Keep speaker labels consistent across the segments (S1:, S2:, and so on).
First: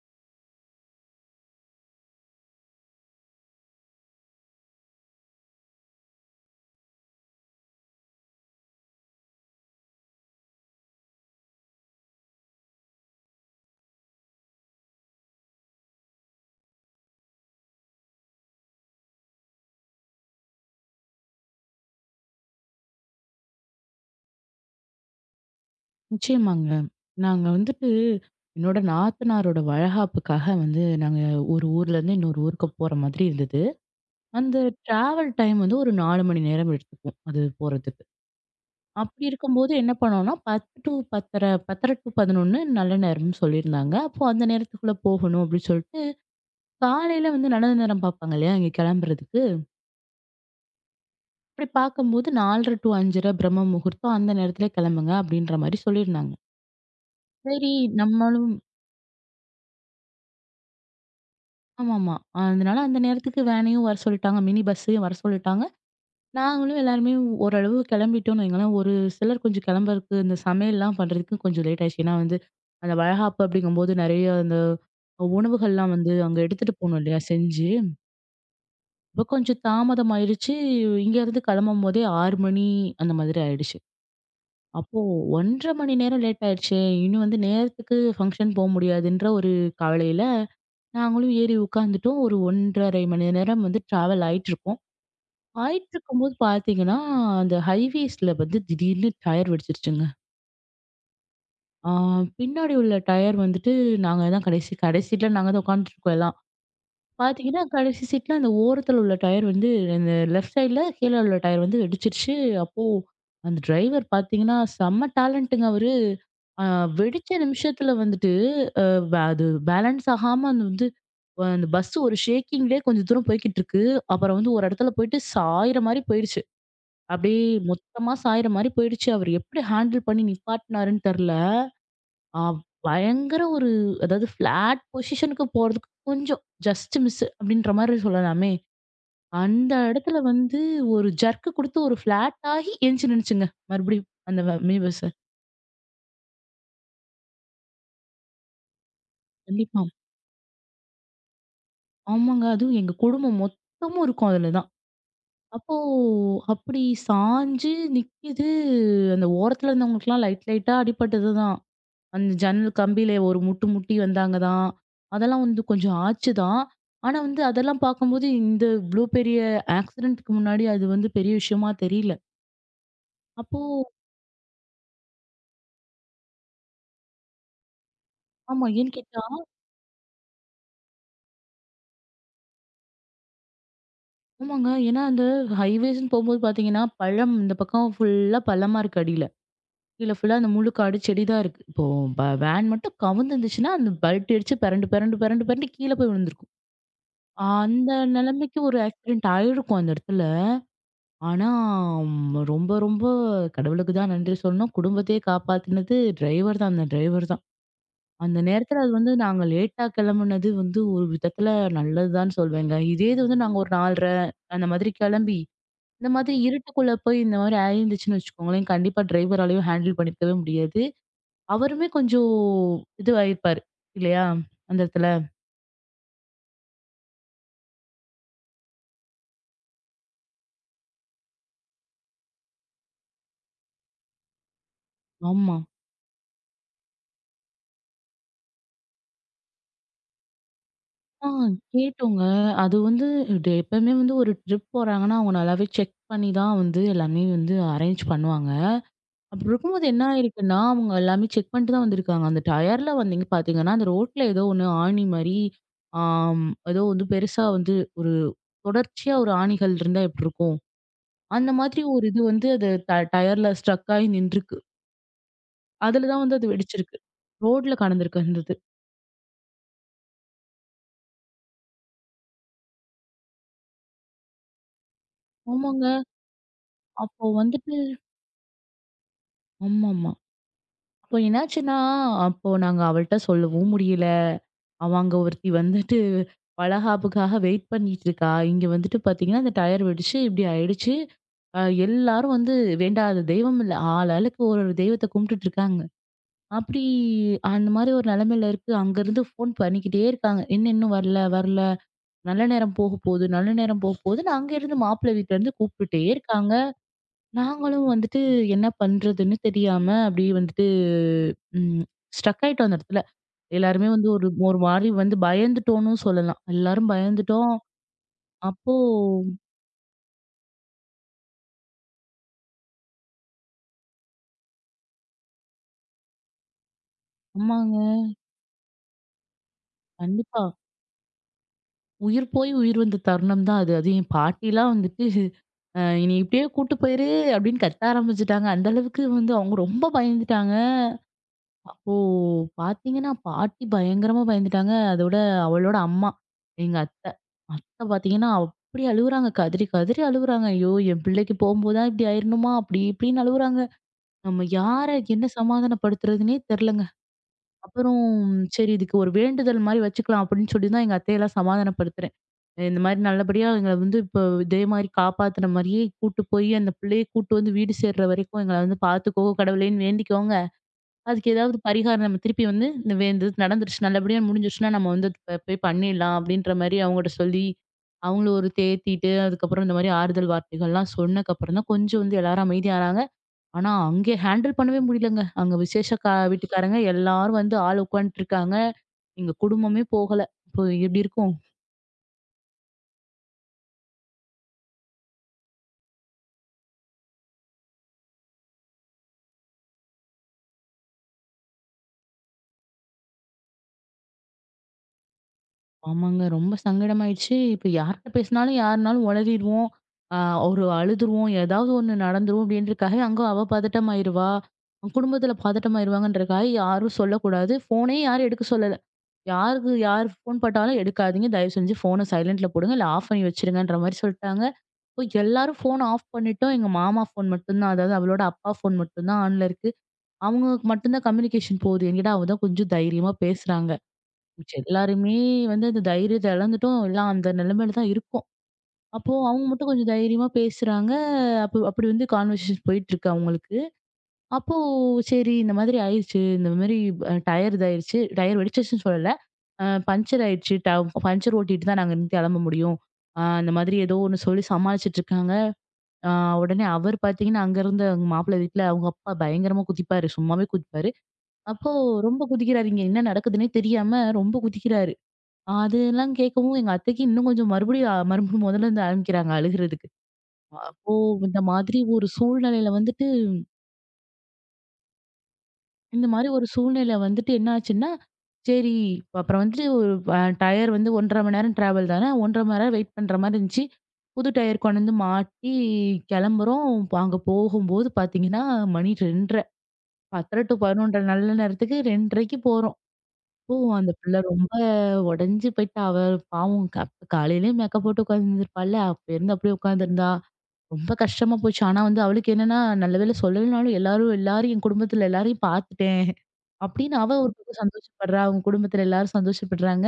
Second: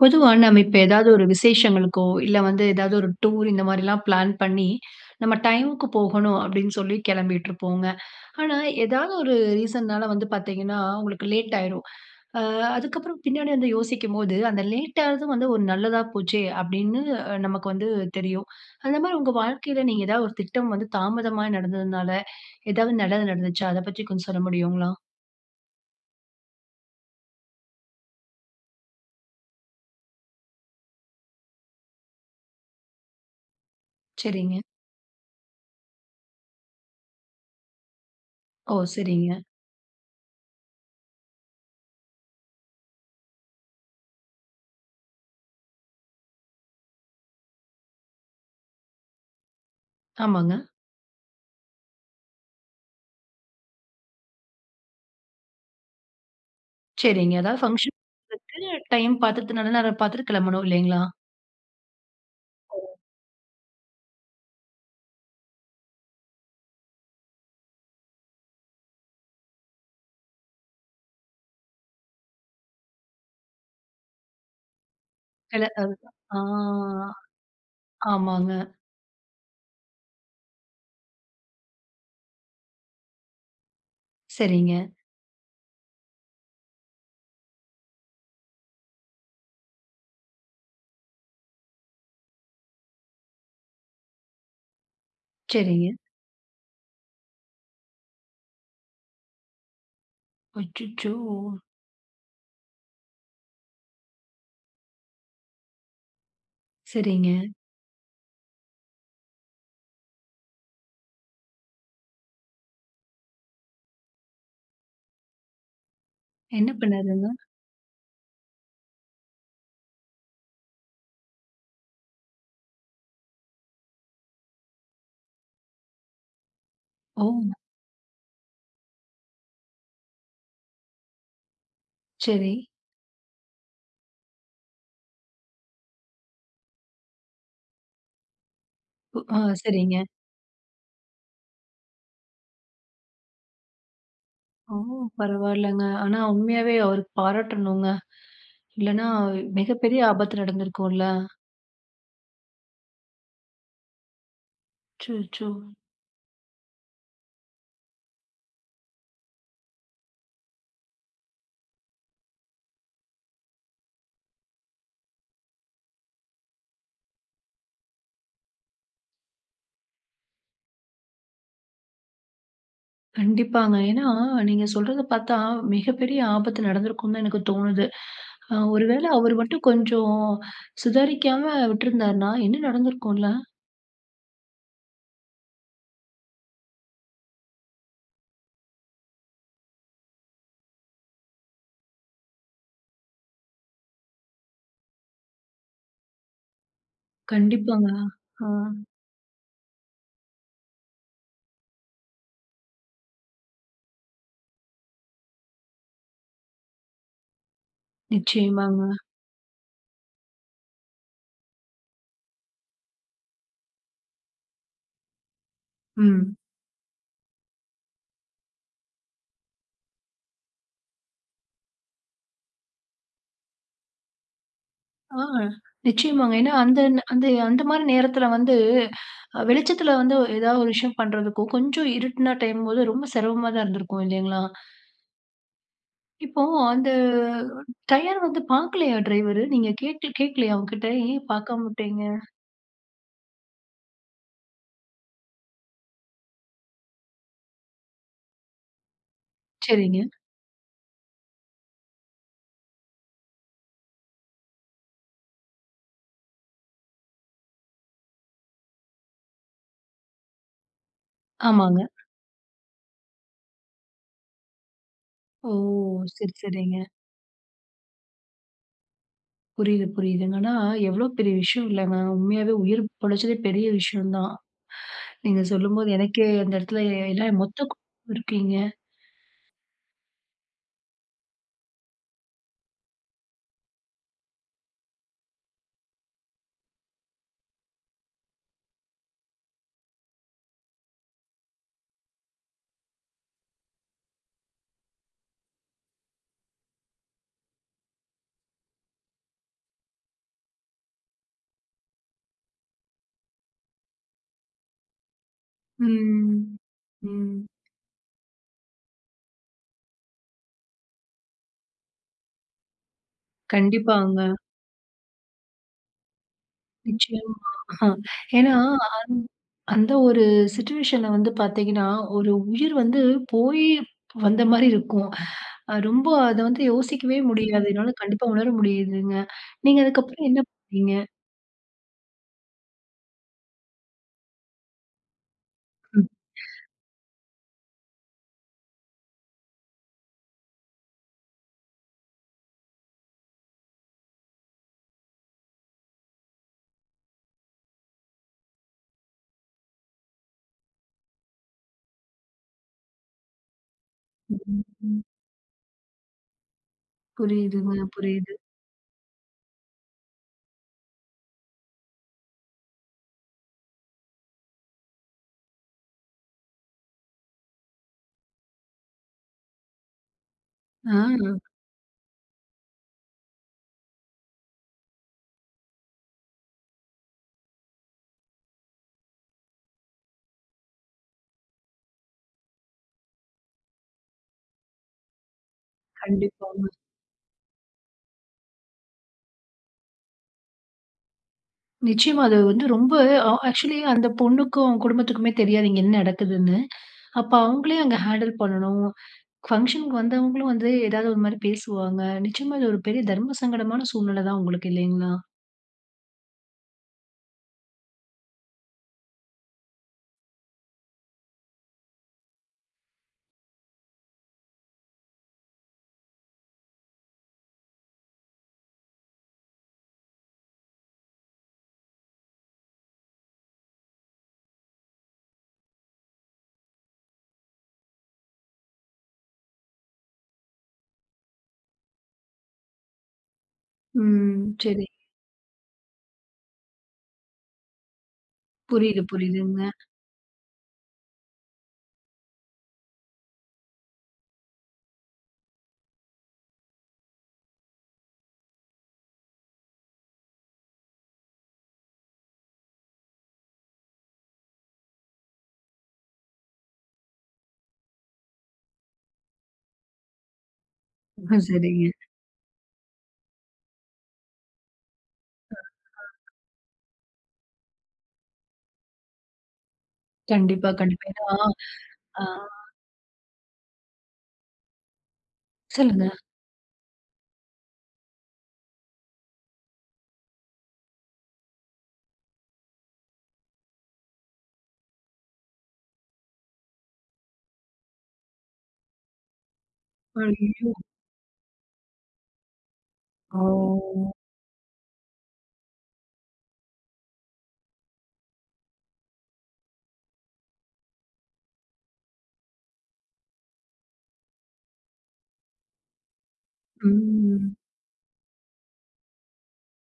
S1: பொதுவா நம்ம இப்ப ஏதாவது ஒரு விசேஷங்களுக்கோ, இல்ல வந்து ஏதாவது ஒரு டூர் இந்த மாரிலாம் பிளான் பண்ணி, நம்ம டைமுக்கு போகணும் அப்படின்னு சொல்லி கிளம்பிட்டுருப்போங்க. ஆனா, ஏதாவது ஒரு ரீசன்னால வந்து பார்த்தீங்கன்னா, உங்களுக்கு லேட் ஆயிரும். அ அதுக்கப்புறம் பின்னாடி வந்து யோசிக்கும்போது, அந்த லேட் ஆனது வந்து ஒரு நல்லதா போச்சே அப்படின்னு நமக்கு வந்து தெரியும். அந்த மாரி உங்க வாழ்க்கையில நீங்க ஏதாவது ஒரு திட்டம் வந்து தாமதமா நடந்ததுனால, ஏதாவது நல்லது நடந்துச்சா? அத பத்தி கொஞ்சம் சொல்ல முடியுங்களா?
S2: நிச்சயமாங்க. நாங்க வந்துட்டு என்னோட நாத்தனாரோட வளகாப்புக்காக வந்து நாங்க ஒரு ஊர்ல இருந்து இன்னொரு ஊருக்கு போற மாதிரி இருந்தது.
S1: சரிங்க.
S2: அந்த டிராவல் டைம் வந்து ஒரு 4 மணி நேரம் எடுத்துக்கும். அது போறதுக்கு.
S1: ஓ,
S2: அப்படி
S1: சரிங்க.
S2: இருக்கும்போது என்ன பண்ணோம்னா 10 டூ 10:30 10:30 டூ 11 நல்ல நேரம்னு சொல்லியிருந்தாங்க. அப்போ அந்த நேரத்துக்குள்ள போகணும் அப்படின்னு சொல்லிட்டு, காலையில வந்து நல்ல நேரம் பார்ப்பாங்க இல்லையா? இங்க கிளம்புறதுக்கு.
S1: ஆமாங்க.
S2: அப்படி பார்க்கும்போது 4:30 டூ 5:30 பிரம்ம முகூர்த்தம் அந்த நேரத்திலே கிளம்புங்க அப்படின்ற மாரி சொல்லியிருந்தாங்க.
S1: சரிங்க. அதாவது,
S2: சரி
S1: ஃபங்ஷன்
S2: நம்மளும்
S1: வந்துட்டு டைம் பார்த்துட்டு நல்ல நேரம் பார்த்துட்டு கிளம்பணும், இல்லைங்களா?
S2: ஆமாமா. அதனால அந்த நேரத்துக்கு வேனையும் வர சொல்லிட்டாங்க. மினி பஸ்ஸையும் வர சொல்லிட்டாங்க. நாங்களும் எல்லாருமே ஓரளவு கிளம்பிட்டோம்னு வைங்களேன். ஒரு சிலர் கொஞ்சம் கிளம்புறதுக்கு இந்த சமையல்லாம் பண்றதுக்கு கொஞ்சம் லேட் ஆயிடுச்சு. ஏன்னா வந்து அந்த வளைகாப்பு அப்படிங்கும்போது நெறைய அந்த உணவுகள்லாம்
S1: அதுதான்.
S2: வந்து அங்க எடுத்துட்டு போணும் இல்லையா? செஞ்சு.
S1: ஆமாங்க.
S2: அப்ப கொஞ்சம் தாமதம் ஆயிருச்சு. இங்கேருந்து கிளம்பும்போதே 6 மணி அந்த மாதிரி ஆயிடுச்சு.
S1: சரிங்க,
S2: அப்போ 1 1/2 மணி நேரம் லேட் ஆயிடுச்சே! இன்னும் வந்து நேரத்துக்கு ஃபங்ஷன் போ முடியாதுன்ற ஒரு கவலையில நாங்களும் ஏறி உட்காந்துட்டோம். ஒரு 1 1/2 மணி நேரம் வந்து டிராவல் ஆயிட்டுருக்கும்.
S1: சரிங்க.
S2: ஆயிட்டுருக்கும்போது பார்த்தீங்கன்னா, அந்த ஹைவேஸ்ல வந்து திடீர்னு டயர் வெடிச்சிருச்சுங்க.
S1: அச்சச்சோ!
S2: ஆ பின்னாடி உள்ள டயர் வந்துட்டு நாங்க தான் கடைசி கடைசி சீட்ல நாங்க தான் உட்காந்துட்டுருக்கோம் எல்லாம்.
S1: சரிங்க.
S2: பார்த்தீங்கன்னா, கடைசி சீட்ல அந்த ஓரத்துல உள்ள டயர் வந்து அந்த லெஃப்ட் சைட்ல கீழ உள்ள டயர் வந்து வெடிச்சிருச்சு. அப்போ அந்த டிரைவர் பார்த்தீங்கன்னா, செம்ம டேலண்ட்டுங்க அவரு. அ
S1: என்ன
S2: வெடிச்ச
S1: பண்ணாருங்க?
S2: நிமிஷத்துல வந்துட்டு, அ அது பேலன்ஸ் ஆகாம அது வந்து அந்த பஸ் ஒரு ஷேக்கிங்லயே கொஞ்சம் தூரம் போய்க்கிட்டு இருக்கு. அப்புறம் வந்து ஒரு இடத்துல போயிட்டு சாயிற மாரி போயிடுச்சு.
S1: ஓ,
S2: அப்படியே மொத்தமா சாயிற மாரி போயிடுச்சு. அவரு எப்படி ஹேண்டில் பண்ணி நிப்பாட்னாருன்னு தெரியல. ஆ
S1: சரி.
S2: பயங்கர ஒரு அதாவது ஃப்ளாட் பொசிஷனுக்கு போறதுக்கு கொஞ்சம் ஜஸ்ட் மிஸ் அப்படின்ற மாரி சொல்லலாமே. அந்த
S1: சரிங்க.
S2: இடத்துல வந்து ஒரு ஜர்க் குடுத்து ஒரு ஃப்ளாட் ஆகி எந்திச்சு நின்னுச்சுங்க. மறுபடியும் அந்த
S1: ஓ,
S2: மினி பஸ்.
S1: பரவாயில்லங்க. ஆனா உண்மையாவே அவருக்கு பாராட்டணுங்க. இல்லன்னா
S2: கண்டிப்பா.
S1: மிகப்பெரிய ஆபத்து நடந்திருக்கும்ல.
S2: ஆமாங்க. அதுவும் எங்க குடும்பம் மொத்தமும் இருக்கும் அதுல தான்.
S1: அச்சச்சோ!
S2: அப்போ அப்படி சாஞ்சு நிக்குது. அந்த ஓரத்துல இருந்தவங்களுக்கெல்லாம் லைட் லைட்டா அடிபட்டது தான். அந்த ஜன்னல் கம்பியில ஒரு முட்டு முட்டி வந்தாங்க தான். அதெல்லாம் வந்து கொஞ்சம் ஆச்சு தான். ஆனா வந்து அதெல்லாம் பார்க்கும்போது இந்த இவ்ளோ பெரிய ஆக்சிடென்ட்க்கு முன்னாடி அது வந்து பெரிய விஷயமா தெரியல. அப்போ
S1: கண்டிப்பாங்க. ஏன்னா, நீங்க சொல்றத பார்த்தா மிகப்பெரிய ஆபத்து நடந்திருக்கும்னு தான் எனக்கு தோணுது.
S2: ஆமா. ஏன்னு
S1: ஒருவேளை
S2: கேட்டா
S1: அவரு மட்டும் கொஞ்சம் சுதாரிக்காம விட்டிருந்தாருன்னா, என்ன நடந்திருக்கும்ல?
S2: ஆமாங்க. ஏன்னா அந்த ஹைவேஸ்ன்னு போம்போது பார்த்தீங்கன்னா, பழம் இந்த பக்கம் ஃபுல்லா பழமா இருக்கு அடியில. கீழ ஃபுல்லா அந்த முழு காடு செடி தான் இருக்கு. இப்போ வேன் மட்டும் கவுந்துருந்துச்சுன்னா, அந்த பல்டி அடிச்சு பெரண்டு பெரண்டு பெரண்டு பெரண்டு கீழ போய் விழுந்திருக்கும்.
S1: கண்டிப்பாங்க.
S2: அந்த
S1: ஆ
S2: நிலைமைக்கு ஒரு ஆக்சிடென்ட் ஆயிருக்கும் அந்த இடத்துல. ஆனா, ரொம்ப ரொம்ப கடவுளுக்கு தான் நன்றி சொல்லணும். குடும்பத்தையே காப்பாத்துனது டிரைவர் தான். அந்த டிரைவர் தான். அந்த நேரத்துல
S1: நிச்சயமாங்க.
S2: அது வந்து நாங்க லேட்டா கிளம்புனது வந்து ஒரு விதத்துல நல்லதுதான்னு சொல்வேங்க. இதே இது வந்து நாங்க ஒரு 4:30 அந்த மாதிரி கிளம்பி, இந்த மாதிரி
S1: ம்.
S2: இருட்டுக்குள்ள போய் இந்த மாதிரி ஆயிருந்துச்சுன்னு வச்சுக்கோங்களேன், கண்டிப்பா டிரைவராலயும் ஹேண்டில் பண்ணிக்கவே முடியாது. அவருமே கொஞ்சம் இதுவாயிருப்பாரு இல்லையா? அந்த இடத்துல.
S1: ஆ நிச்சயமாங்க. ஏன்னா, அந்த அந்த அந்த மாரி நேரத்தில வந்து வெளிச்சத்தில வந்து ஏதாவது ஒரு விஷயம் பண்றதுக்கும், கொஞ்சம் இருட்டுனா டைம்போது ரொம்ப சிரமமா தான் இருந்திருக்கும், இல்லைங்களா?
S2: ஆமா.
S1: இப்போ அந்த டயர் வந்து பார்க்கலையா டிரைவரு? நீங்க கேட்டு கேட்கலையா அவங்ககிட்ட? ஏன்
S2: ஆ
S1: பார்க்காம விட்டீங்க?
S2: கேட்டோங்க. அது வந்து இது எப்பவுமே வந்து ஒரு ட்ரிப் போறாங்கன்னா, அவங்க நல்லாவே செக் பண்ணி தான் வந்து எல்லாமே வந்து அரேஞ்ச் பண்ணுவாங்க. அப்படி இருக்கும்போது என்ன
S1: சரிங்க.
S2: ஆயிருக்குன்னா, அவங்க எல்லாமே செக் பண்ணிட்டு தான் வந்திருக்காங்க. அந்த டயர்ல வந்தீங்க பார்த்தீங்கன்னா, அந்த ரோட்ல ஏதோ ஒண்ணு ஆணி மாரி, ஆம் ஏதோ வந்து பெருசா வந்து ஒரு தொடர்ச்சியா ஒரு ஆணிகள் இருந்தா எப்படி இருக்கும்? அந்த
S1: ஆமாங்க.
S2: மாதிரி ஒரு இது வந்து அது டயர்ல ஸ்ட்ரக் ஆகி நின்றுருக்கு.
S1: ஓ!
S2: அதுல தான்
S1: சரி,
S2: வந்து அது
S1: சரிங்க.
S2: வெடிச்சிருக்கு. ரோட்ல கடந்திருக்கு அந்த இது.
S1: புரியுது, புரியுதுங்க. ஆனா எவ்ளோ பெரிய விஷயம் இல்லங்க. உண்மையாவே உயிர் பொழச்சதே பெரிய விஷயம் தான். நீங்க சொல்லும்போது
S2: ஆமாங்க.
S1: எனக்கே அந்த இடத்துல
S2: அப்போ
S1: எல்லாம் மொத்த
S2: வந்துட்டு
S1: குடும்பமும் இருக்கீங்க.
S2: ஆமாமா. இப்போ என்னாச்சுன்னா, அப்போ நாங்க அவள்ட்ட சொல்லவும் முடியல. அவ அங்க ஒருத்தி வந்துட்டு வளகாப்புக்காக வெயிட் பண்ணிட்டு இருக்கா. இங்க வந்துட்டு பார்த்தீங்கன்னா, அந்த டயர் வெடிச்சு இப்படி ஆயிடுச்சு. அ எல்லாரும் வந்து வேண்டாத தெய்வம் இல்ல. ஆளாளுக்கு ஒரு ஒரு தெய்வத்த கும்பிட்டுட்டு இருக்காங்க. அப்படி அந்த மாதிரி ஒரு நிலைமையில இருக்கு. அங்கருந்து ஃபோன் பண்ணிக்கிட்டே இருக்காங்க. "என்ன இன்னும் வரல, வரல. நல்ல நேரம் போக போகுது, நல்ல நேரம் போக போகுதுன்னு" அங்கேருந்து மாப்பிள்ளை வீட்லருந்து கூப்பிட்டுட்டே இருக்காங்க.
S1: ம். ம்.
S2: நாங்களும் வந்துட்டு என்ன பண்றதுன்னு தெரியாம அப்படியே வந்துட்டு ம் ஸ்ட்ரக் ஆயிட்டோம் அந்த இடத்துல. எல்லாருமே வந்து ஒரு
S1: கண்டிப்பாங்க.
S2: ஒரு மாரி வந்து பயந்துட்டோம்ன்னு சொல்லலாம். எல்லாரும்
S1: நிச்சயமா.
S2: பயந்துட்டோம்.
S1: ஏன்னா
S2: அப்போ
S1: அந் அந்த ஒரு சிச்சுவேஷன்ல வந்து பார்த்தீங்கன்னா, ஒரு உயிர் வந்து போய் வந்த மாரி இருக்கும். ரொம்ப அத வந்து யோசிக்கவே முடியாது.
S2: ஆமாங்க.
S1: என்னால கண்டிப்பா உணர முடியுதுங்க. நீங்க அதுக்கப்புறம் என்ன
S2: கண்டிப்பா.
S1: பண்ணீங்க?
S2: உயிர் போய் உயிர் வந்த தருணம் தான் அது. அது என் பாட்டிலாம் வந்துட்டு
S1: ம்.
S2: என்னைய இப்படியே கூட்டு போயிரு" அப்படின்னு கத்த ஆரம்பிச்சுட்டாங்க. அந்த அளவுக்கு வந்து அவங்க ரொம்ப பயந்துட்டாங்க. அப்போ பார்த்தீங்கன்னா, பாட்டி பயங்கரமா பயந்துட்டாங்க. அதோட அவளோட அம்மா, எங்க அத்தை. அத்தை பார்த்தீங்கன்னா, அப்படி அழுவுறாங்க. கதறி கதறி அழுவுறாங்க. "ஐயோ! என் பிள்ளைக்கு போம்போதா இப்படி ஆயிரணுமா?" அப்படி இப்படின்னு அழுவுறாங்க. நம்ம யார
S1: ம்.
S2: என்ன சமாதானப்படுத்துறதுன்னே தெரியலங்க.
S1: புரியுதுங்க,
S2: அப்புறம்
S1: புரியுது.
S2: சரி இதுக்கு ஒரு வேண்டுதல் மாரி வச்சுக்கலாம் அப்படின்னு சொல்லி தான் எங்க அத்தையெல்லாம் சமாதானப்படுத்துறேன். இந்த மாரி நல்லபடியா எங்கள வந்து இப்போ இதே மாரி காப்பாத்துன மாரியே கூட்டு போய் அந்த பிள்ளைய கூட்டு வந்து வீடு சேர்ற வரைக்கும் எங்கள வந்து பார்த்துக்கோ கடவுளேன்னு வேண்டிக்கோங்க.
S1: ஆ
S2: அதுக்கு ஏதாவது பரிகாரம் நம்ம திருப்பி வந்து இந்த இந்த இது நடந்துருச்சு. நல்லபடியா முடிஞ்சிருச்சுன்னா, நம்ம வந்து அது போய் பண்ணிடலாம் அப்படின்ற மாரி அவங்கட்ட சொல்லி, அவங்கள ஒரு தேத்திட்டு, அதுக்கப்புறம் இந்த மாரி ஆறுதல் வார்த்தைகள்லாம் சொன்னதுக்கப்புறம் தான் கொஞ்சம் வந்து எல்லாரும் அமைதியானாங்க. ஆனா, அங்கே ஹேண்டில் பண்ணவே முடியலங்க. அங்க விசேஷ
S1: கண்டிப்பாங்க.
S2: வீட்டுக்காரங்க எல்லாரும் வந்து ஆள் உட்காந்துட்டு இருக்காங்க. எங்க குடும்பமே போகல. இப்போ எப்படி இருக்கும்?
S1: நிச்சயமா அது வந்து ரொம்ப. ஆக்சுவலி அந்த பொண்ணுக்கும், அவங்க குடும்பத்துக்குமே தெரியாது இங்க என்ன நடக்குதுன்னு. அப்ப அவங்களே அங்க ஹேண்டில் பண்ணணும். ஃபங்ஷனுக்கு வந்தவங்களும் வந்து ஏதாவது ஒரு மாரி பேசுவாங்க. நிச்சயமா இது ஒரு பெரிய தர்ம சங்கடமான சூழ்நிலை தான் உங்களுக்கு, இல்லைங்களா?
S2: ஆமாங்க. ரொம்ப சங்கடமாயிடுச்சு. இப்ப யார்ட்ட பேசினாலும் யாருனாலும் உளறிருவோம். ஆ ஒரு அழுதுருவோம். ஏதாவது ஒண்ணு நடந்துரும் அப்படின்றக்காக அங்க அவ பதட்டமாயிருவா. குடும்பத்துல பதட்டமாயிருவாங்கன்றக்காக யாரும் சொல்லக்கூடாது. ஃபோனே யாரும் எடுக்க சொல்லல. யாருக்கு யார் ஃபோன் போட்டாலும் எடுக்காதீங்க. தயவு செஞ்சு ஃபோன சைலன்ட்ல போடுங்க. இல்ல ஆஃப் பண்ணி வச்சுருங்கன்ற மாரி சொல்ட்டாங்க. இப்போ எல்லாரும் ஃபோன் ஆஃப் பண்ணிட்டோம். எங்க மாமா ஃபோன் மட்டும் தான். அதாவது அவளோட அப்பா ஃபோன் மட்டும் தான் ஆன்ல இருக்கு. அவங்களுக்கு மட்டும் தான் கம்யூனிகேஷன் போகுது. என்கிட்ட அவ தான் கொஞ்சம் தைரியமா பேசுறாங்க.
S1: ம்.
S2: மிச்ச
S1: சரி.
S2: எல்லாருமே வந்து அந்த தைரியத்த இழந்துட்டோம். எல்லாம் அந்த நிலைமையில தான் இருக்கோம்.
S1: புரியுது,
S2: அப்போ அவங்க
S1: புரியுதுங்க.
S2: மட்டும் கொஞ்சம் தைரியமா பேசுறாங்க. அப்ப அப்படி வந்து கான்வர்சேஷன் போயிட்டுருக்கு அவங்களுக்கு. அப்போ சரி இந்த மாதிரி ஆயிருச்சு. இந்த மாதிரி டயர் இதாயிருச்சு. டயர் வெடிச்சிருச்சுன்னு சொல்லல. பஞ்சர் ஆயிடுச்சு. பஞ்சர் ஓட்டிட்டு தான் நாங்க இருந்து கிளம்ப முடியும். அந்த மாதிரி ஏதோ ஒண்ணு சொல்லி சமாளிச்சுட்டு இருக்காங்க. அ உடனே அவர் பார்த்தீங்கன்னா, அங்க இருந்த அவங்க மாப்பிள வீட்ல அவங்க அப்பா பயங்கரமா குதிப்பாரு. சும்மாவே குதிப்பாரு.
S1: ஆ,
S2: அப்போ
S1: சரிங்க.
S2: ரொம்ப குதிக்கிறாருங்க. என்ன நடக்குதுன்னே தெரியாம ரொம்ப குதிக்கிறாரு. அதெல்லாம் கேட்கவும் எங்க அத்தைக்கு இன்னும் கொஞ்சம் மறுபடியும் மறுபடியும் முதல்ல இருந்து ஆரம்பிக்கிறாங்க அழுகுறதுக்கு.
S1: கண்டிப்பா,
S2: அப்போ
S1: கண்டிப்பா.
S2: இந்த
S1: ஏன்னா.
S2: மாதிரி ஒரு
S1: ஆ,
S2: சூழ்நிலையில வந்துட்டு
S1: சொல்லுங்க.
S2: இந்த மாரி ஒரு சூழ்நிலை வந்துட்டு என்ன ஆச்சுன்னா, சரி அப்புறம் வந்துட்டு ஒரு டயர் வந்து 1 1/2 மணி நேரம் டிராவல் தானே, 1 1/2 மணி நேரம் வெயிட் பண்ற மாரி இருந்துச்சு. புது டயர் கொண்டு வந்து மாட்டி கிளம்புறோம். இப்ப அங்க போகும்போது பார்த்தீங்கன்னா, மணி 2 1/2 10 டூ
S1: ஐயோ!
S2: 11 நல்ல நேரத்துக்கு 2 1/2க்கு போறோம். ஓ! அந்த
S1: ஓ!
S2: பிள்ளை ரொம்ப உடைஞ்சு போயிட்டா. அவ பாவம் காலையிலயே மேக்கப் போட்டு உட்காந்துருந்துருப்பாள்ல. அப்ப இருந்து அப்படியே உட்காந்துருந்தா. ரொம்ப கஷ்டமா போச்சு. ஆனா வந்து அவளுக்கு என்னன்னா, நல்ல வேளை சொல்லலைனாலும் எல்லாரும் எல்லாரும் என் குடும்பத்துல எல்லாரையும் பார்த்துட்டேன். அப்படின்னு அவ ஒரு
S1: ம்.
S2: பக்கம் சந்தோஷப்படுறா. அவங்க குடும்பத்துல எல்லாரும் சந்தோஷப்படுறாங்க.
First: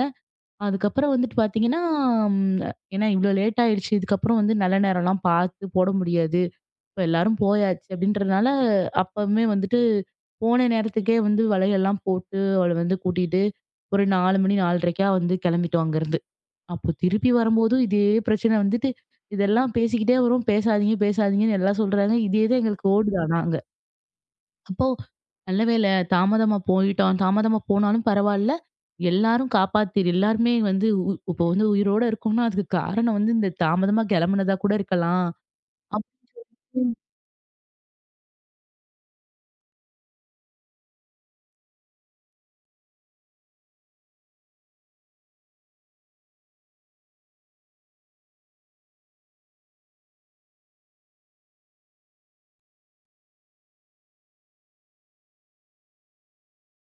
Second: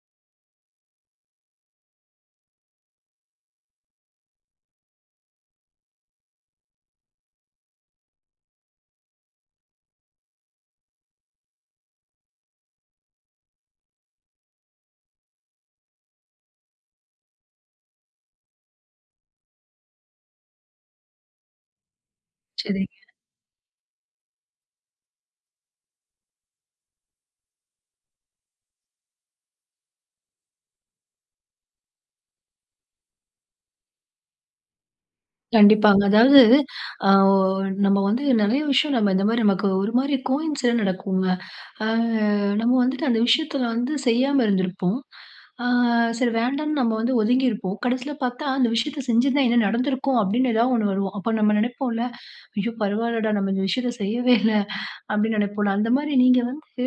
S2: அதுக்கப்புறம் வந்துட்டு பார்த்தீங்கன்னா, ம் ஏன்னா இவ்ளோ லேட் ஆயிடுச்சு. இதுக்கப்புறம் வந்து நல்ல நேரம்லாம் பார்த்து போட முடியாது. இப்ப எல்லாரும் போயாச்சு அப்படின்றதுனால, அப்பவுமே வந்துட்டு போன நேரத்துக்கே வந்து வலையெல்லாம் போட்டு, அவள வந்து கூட்டிட்டு ஒரு 4 மணி 4:30க்கா வந்து கிளம்பிட்டோம் அங்கருந்து. அப்போ திருப்பி வரும்போதும் இதே பிரச்சனை வந்துட்டு, இதெல்லாம் பேசிக்கிட்டே வரோம். பேசாதீங்க, பேசாதீங்கன்னு எல்லாம் சொல்றாங்க. இதே தான்
S1: சரி.
S2: எங்களுக்கு ஓடுது ஆனா அங்க. அப்போ நல்ல வேளை தாமதமா போயிட்டோம். தாமதமா போனாலும் பரவால்ல. எல்லாரும் காப்பாத்தி எல்லாருமே வந்து இப்போ வந்து உயிரோட இருக்கோம்னா, அதுக்கு காரணம் வந்து இந்த தாமதமா கிளம்புனதா கூட இருக்கலாம்.
S1: கண்டிப்பாங்க. அதாவது, ஆ நம்ம வந்து நெறைய விஷயம் நம்ம இந்த மாரி நமக்கு ஒரு மாரி கோயின்சிடென்ட் நடக்குங்க. ஆ நம்ம வந்துட்டு அந்த விஷயத்துல வந்து செய்யாம இருந்திருப்போம். ஆ சரி வேண்டான்னு நம்ம வந்து ஒதுங்கியிருப்போம். கடைசியில பார்த்தா, அந்த விஷயத்த செஞ்சிருந்தா என்ன நடந்திருக்கும்? அப்படின்னு ஏதாவது ஒண்ணு வரும். அப்ப நம்ம நினைப்போம்ல, ஐயோ, பரவாயில்லடா, நம்ம இந்த விஷயத்த செய்யவே இல்ல அப்படின்னு நினைப்போம்ல. அந்த மாரி நீங்க வந்து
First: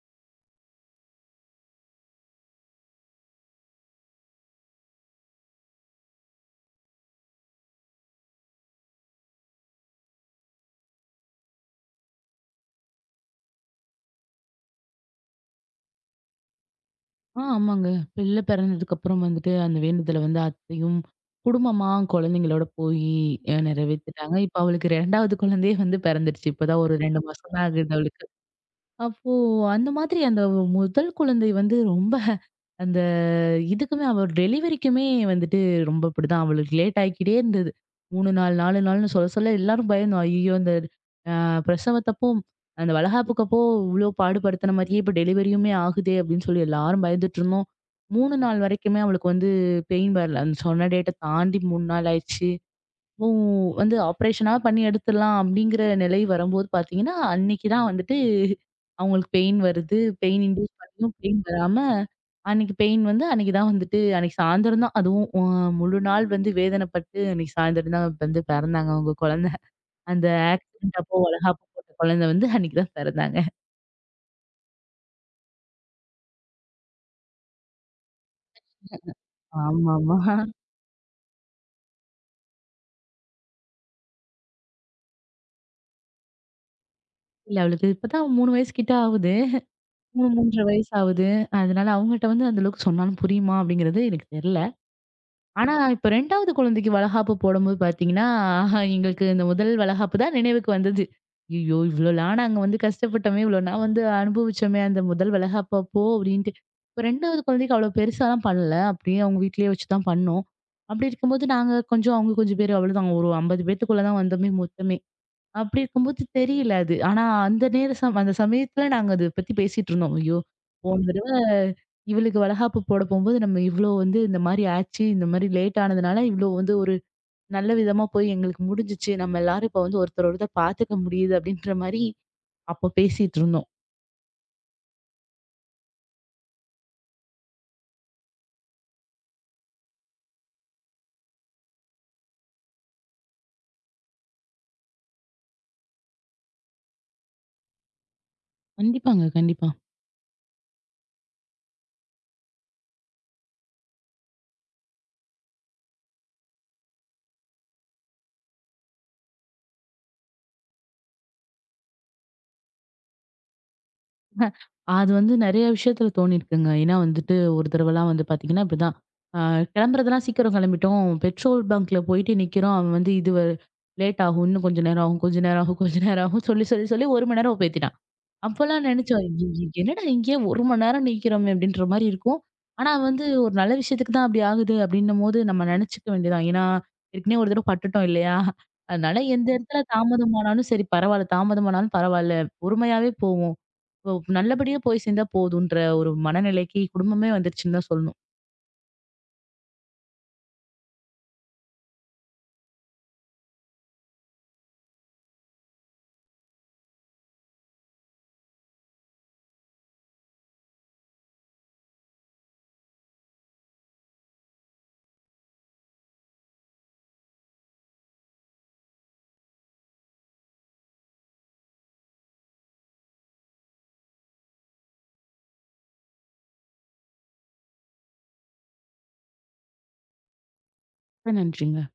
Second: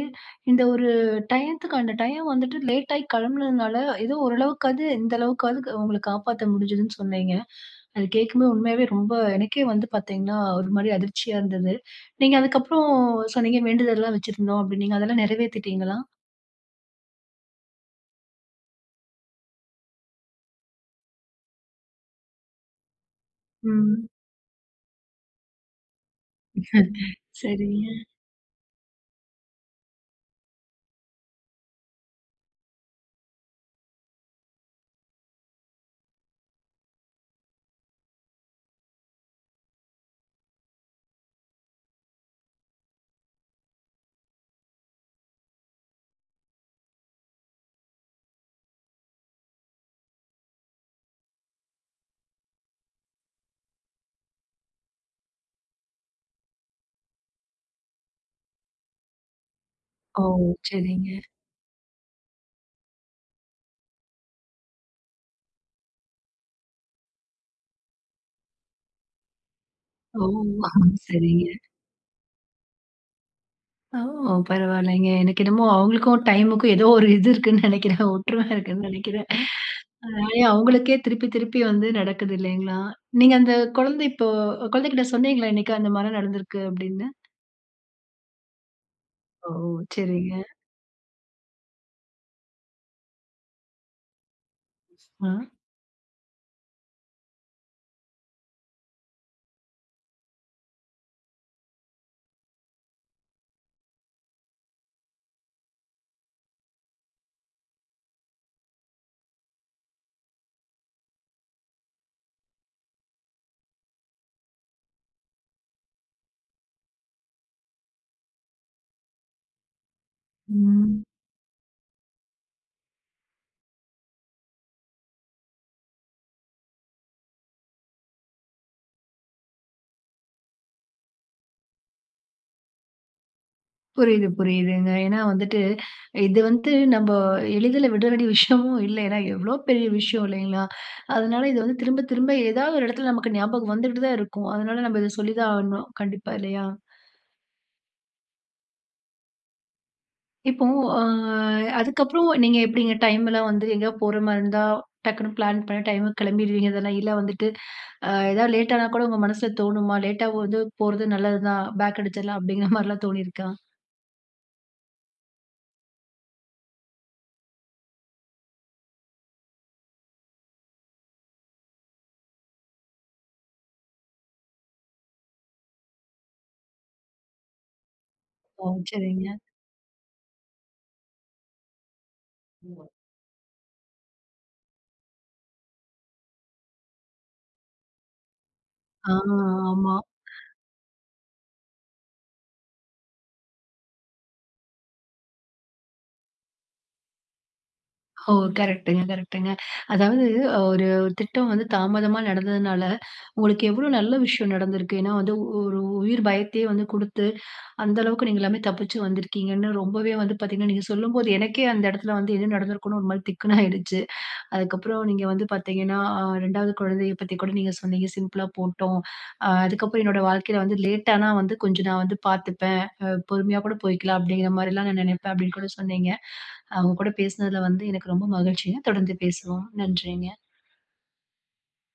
S1: இந்த ஒரு டயத்துக்கு அந்த டைம் வந்துட்டு லேட் ஆயி கிளம்புனதுனால, ஏதோ ஓரளவுக்காவது இந்த அளவுக்காவது உங்கள காப்பாத்த முடிஞ்சதுன்னு சொன்னீங்க. அது கேட்கும்போது உண்மையாவே ரொம்ப எனக்கே வந்து பார்த்தீங்கன்னா, ஒரு மாரி அதிர்ச்சியா இருந்தது. நீங்க அதுக்கப்புறம் சொன்னீங்க, வேண்டுதல்லாம் வச்சிருந்தோம் அப்படின்னீங்க. அதெல்லாம் நிறைவேத்திட்டீங்களா?
S2: ஆமாங்க. பிள்ளை பிறந்ததுக்கப்புறம் வந்துட்டு, அந்த வேண்டுதல வந்து அத்தையும், குடும்பமா குழந்தைங்களோட போயி
S1: ம்.
S2: நிறைவேத்திட்டாங்க. இப்ப அவளுக்கு 2வது குழந்தையே வந்து பிறந்துருச்சு. இப்பதான் ஒரு 2 மாசம் தான்
S1: சரிங்க.
S2: ஆகுது அவளுக்கு. அப்போ அந்த மாதிரி அந்த முதல் குழந்தை வந்து ரொம்ப அந்த இதுக்குமே அவ டெலிவரிக்குமே வந்துட்டு ரொம்ப இப்படிதான் அவளுக்கு லேட் ஆகிக்கிட்டே இருந்தது. 3 நாள், 4 நாள்னு சொல்ல சொல்ல எல்லாரும் பயந்தோம். ஐய்யய்யோ! இந்த பிரசவத்தப்போ, அந்த வளகாப்புக்கப்போ இவ்ளோ பாடுபடுத்துன மாரியே இப்ப டெலிவரியுமே ஆகுதே! அப்படின்னு சொல்லி எல்லாரும் பயந்துட்டுருந்தோம். 3 நாள் வரைக்குமே அவளுக்கு வந்து பெயின் வரல. அந்த சொன்ன டேட்ட தாண்டி 3 நாள் ஆயிருச்சு. அப்பவும் வந்து ஆப்ரேஷனா பண்ணி எடுத்துடலாம் அப்படிங்கிற நிலை வரும்போது பார்த்தீங்கன்னா, அன்னைக்கு தான் வந்துட்டு அவங்களுக்கு பெயின் வருது.
S1: ஓ,
S2: பெயின் இன்டியூஸ் பண்ணியும்
S1: சரிங்க.
S2: பெயின் வராம, அன்னைக்கு பெயின் வந்து அன்னைக்கு தான் வந்துட்டு அன்னைக்கு சாயந்தரம் தான் அதுவும் முழு நாள் வந்து வேதனைப்பட்டு அன்னைக்கு சாயந்தரம் தான் வந்து பிறந்தாங்க அவங்க குழந்தை.
S1: ஓ,
S2: அந்த ஆக்சிடென்ட் அப்போ
S1: சரிங்க.
S2: வளகாப்பு போட்ட குழந்தை வந்து அன்னைக்கு தான் பிறந்தாங்க.
S1: ஓ, பரவாயில்லைங்க. எனக்கு என்னமோ அவங்களுக்கும் டைமுக்கும் ஏதோ ஒரு இது இருக்குன்னு நினைக்கிறேன். ஒற்றுமை இருக்குன்னு நினைக்கிறேன்.
S2: ஆமாமா.
S1: நெறைய அவங்களுக்கே திருப்பி திருப்பி வந்து நடக்குது, இல்லைங்களா? நீங்க அந்த குழந்தை இப்போ குழந்தைகிட்ட சொன்னீங்களா இன்னைக்கு அந்த மாரி நடந்திருக்கு அப்படின்னு?
S2: இல்ல அவளுக்கு இப்பதான் 3 வயசு கிட்ட ஆவுது.
S1: ஓ, சரிங்க.
S2: 3, 3 1/2 வயசு ஆவுது. அதனால அவங்கட்ட வந்து அந்த அளவுக்கு சொன்னாலும் புரியுமா? அப்படிங்கிறது எனக்கு தெரியல.
S1: ஆ.
S2: ஆனா, இப்ப 2வது குழந்தைக்கு வளகாப்பு போடும்போது பார்த்தீங்கன்னா, எங்களுக்கு இந்த முதல் வளகாப்பு தான் நினைவுக்கு வந்தது. ஐயோ! இவ்வளோலாம் நாங்க வந்து கஷ்டப்பட்டோமே! இவ்வளோனா வந்து அனுபவிச்சோமே! அந்த முதல் வளகாப்பு அப்போ அப்டின்ட்டு. இப்ப 2வது குழந்தைக்கு அவ்வளோ பெருசாலாம் பண்ணல. அப்படியே அவங்க வீட்லயே வச்சு தான் பண்ணோம். அப்படி இருக்கும்போது, நாங்க கொஞ்சம் அவங்க கொஞ்சம் பேரு அவ்வளோதான். ஒரு 50 பேத்துக்குள்ள தான் வந்தோமே மொத்தமே. அப்படி இருக்கும்போது தெரியல அது. ஆனா அந்த நேர சம் அந்த சமயத்துல நாங்க அத பத்தி பேசிட்டு இருந்தோம். ஐயோ! போன
S1: ம்.
S2: தடவ இவளுக்கு வளகாப்பு போட போம்போது நம்ம இவ்ளோ வந்து இந்த மாரி ஆச்சு. இந்த மாரி லேட் ஆனதுனால இவ்ளோ வந்து ஒரு நல்ல விதமா போய் எங்களுக்கு முடிஞ்சுச்சு. நம்ம எல்லாரும் இப்ப வந்து ஒருத்தர் ஒருத்தர் பாத்துக்க முடியுது அப்படின்ற மாரி அப்ப பேசிட்டு இருந்தோம்.
S1: புரியுது, புரியுதுங்க. ஏன்னா வந்துட்டு, இது வந்து நம்ப எளிதில விட வேண்டிய விஷயமும் இல்ல. ஏன்னா எவ்வளோ பெரிய விஷயம், இல்லைங்களா? அதனால இது வந்து திரும்ப திரும்ப ஏதாவது ஒரு இடத்துல நமக்கு ஞாபகம் வந்துகிட்டு தான் இருக்கும். அதனால நம்ம இத சொல்லி தான் ஆகணும். கண்டிப்பா, இல்லையா?
S2: கண்டிப்பாங்க, கண்டிப்பா.
S1: இப்போ அ அதுக்கப்புறம் நீங்க எப்படிங்க டைம்லாம் வந்து எங்கேயா போற மாரி இருந்தா, டக்குன்னு பிளான் பண்ணி டைமுக்கு கிளம்பிருவீங்க தானே? இல்ல வந்துட்டு ஏதாவது லேட் ஆனா கூட உங்க மனசுல தோணுமா? லேட்டா வந்து போறது நல்லது தான். பேக் அடிச்சிடலாம் அப்படிங்கிற மாரிலாம் தோணியிருக்கா?
S2: அது வந்து நெறைய விஷயத்துல தோணியிருக்குங்க. ஏன்னா வந்துட்டு ஒரு தடவலாம் வந்து பார்த்தீங்கன்னா, இப்படிதான். அ கிளம்புறதெல்லாம் சீக்கிரம் கிளம்பிட்டோம். பெட்ரோல் பங்க்ல போயிட்டு நிக்கிறோம். அவன் வந்து இது லேட் ஆகும். இன்னும் கொஞ்ச நேரம் ஆகும், கொஞ்ச நேரம் ஆகும், கொஞ்ச நேரம் ஆகும் சொல்லி, சொல்லி, சொல்லி 1 மணி நேரம் பேத்திட்டான்.
S1: ஓ,
S2: அப்போலாம் நெனச்சோம்,
S1: சரிங்க.
S2: "எ எ என்னடா இங்கேயே 1 மணி நேரம் நிக்கிறோமே!" அப்படின்ற மாரி இருக்கும். ஆனா வந்து ஒரு நல்ல விஷயத்துக்கு தான் அப்படி ஆகுது அப்படின்னும்போது நம்ம நெனச்சுக்க வேண்டியதுதான். ஏன்னா, ஏற்கனவே ஒரு தடவ பட்டுட்டோம் இல்லையா?
S1: ஆ
S2: அதனால எந்த இடத்துல
S1: ஆமா.
S2: தாமதமானாலும் சரி பரவால்ல, தாமதமானாலும் பரவால்ல. பொறுமையாவே போவோம். ஓ, நல்லபடியா போய் சேர்ந்தா போதுன்ற ஒரு மனநிலைக்கு குடும்பமே வந்துருச்சுன்னு தான் சொல்லணும்.
S1: ஓ, கரெக்ட்டுங்க, கரெக்ட்டுங்க. அதாவது, ஒரு திட்டம் வந்து தாமதமா நடந்ததுனால உங்களுக்கு எவ்வளோ நல்ல விஷயம் நடந்திருக்கு. ஏன்னா வந்து ஒரு உயிர் பயத்தையே வந்து குடுத்து, அந்த அளவுக்கு நீங்க எல்லாமே தப்பிச்சு வந்திருக்கீங்கன்னு ரொம்பவே வந்து பார்த்தீங்கன்னா, நீங்க சொல்லும்போது எனக்கே அந்த இடத்துல வந்து என்ன நடந்திருக்கும்னு ஒரு மாரி திக்குனாயிடுச்சு. அதுக்கப்புறம் நீங்க வந்து பார்த்தீங்கன்னா, 2வது குழந்தைய பத்தி கூட நீங்க சொன்னீங்க. சிம்பிளா போட்டோம். அதுக்கப்புறம் என்னோட வாழ்க்கையில வந்து லேட்டானா வந்து கொஞ்சம் நான் வந்து பார்த்துப்பேன். பொறுமையா கூட போய்க்கலாம் அப்படிங்கிற மாரிலாம் நான் நினைப்பேன் அப்படின்னு கூட சொன்னீங்க. உங்க கூட பேசினதுல வந்து எனக்கு ரொம்ப மகிழ்ச்சிங்க. தொடர்ந்து பேசுவோம். நன்றிங்க.
S2: மிக்க நன்றிங்க.